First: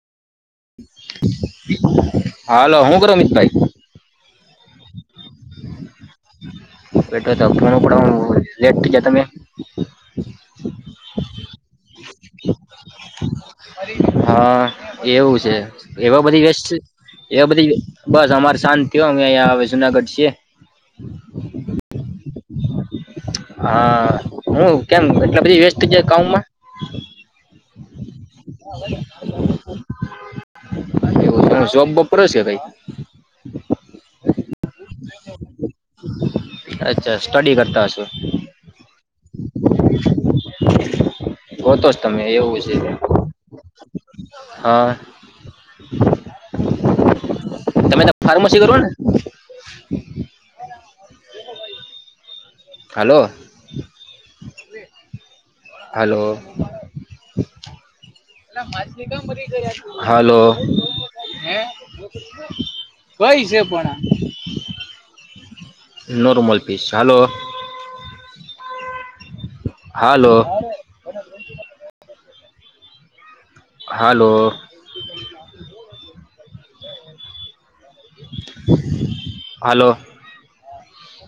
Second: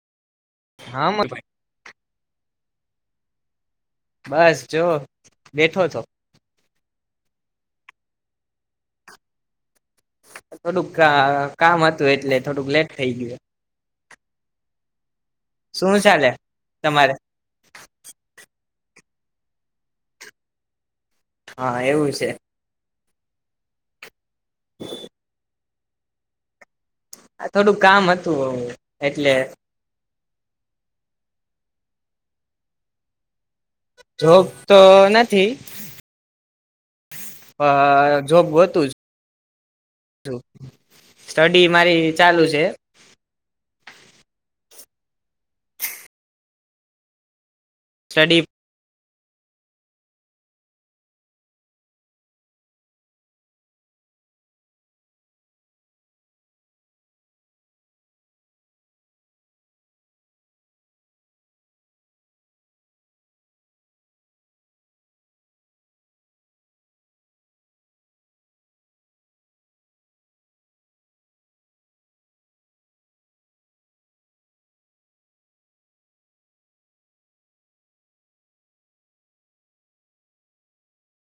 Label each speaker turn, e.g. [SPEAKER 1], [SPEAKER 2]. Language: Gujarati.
[SPEAKER 1] હા મા
[SPEAKER 2] હાલો હું કરો અમિતભાઈ?
[SPEAKER 1] બસ જો બેઠો છું.
[SPEAKER 2] બેઠો તો [unintelligible] લેટ થઈ ગયા તમે.
[SPEAKER 1] થોડુંક કા કામ હતું એટલે થોડુંક લેટ થઈ ગયું.
[SPEAKER 2] હા એવું છે
[SPEAKER 1] શું
[SPEAKER 2] એવા
[SPEAKER 1] ચાલે
[SPEAKER 2] બધી વેસ્ટ
[SPEAKER 1] તમારે
[SPEAKER 2] એ બધી બસ અમારે શાંત થયો અમે અહિયા આવે જુનાગઢ છીએ.
[SPEAKER 1] હા એવું છે.
[SPEAKER 2] હા હું કેમ એટલે બધી વ્યસ્ત છે કાઉમાં?
[SPEAKER 1] આ થોડું કામ હતું હું એટલે
[SPEAKER 2] એવું તો જોબમાં કરો છે ભાઈ
[SPEAKER 1] જોબ તો નથી.
[SPEAKER 2] અચ્છા સ્ટડી કરતા હશો
[SPEAKER 1] હા જોબ ગોતું છું. સ્ટડી
[SPEAKER 2] ગોતો છો
[SPEAKER 1] મારી
[SPEAKER 2] તમે
[SPEAKER 1] ચાલુ
[SPEAKER 2] એવું
[SPEAKER 1] છે.
[SPEAKER 2] હા તમે તો
[SPEAKER 1] સ્ટડી
[SPEAKER 2] ફાર્મસી કરો ને? હલો હલો હલો કય છે પણ આ normal piece hello hello hello હાલો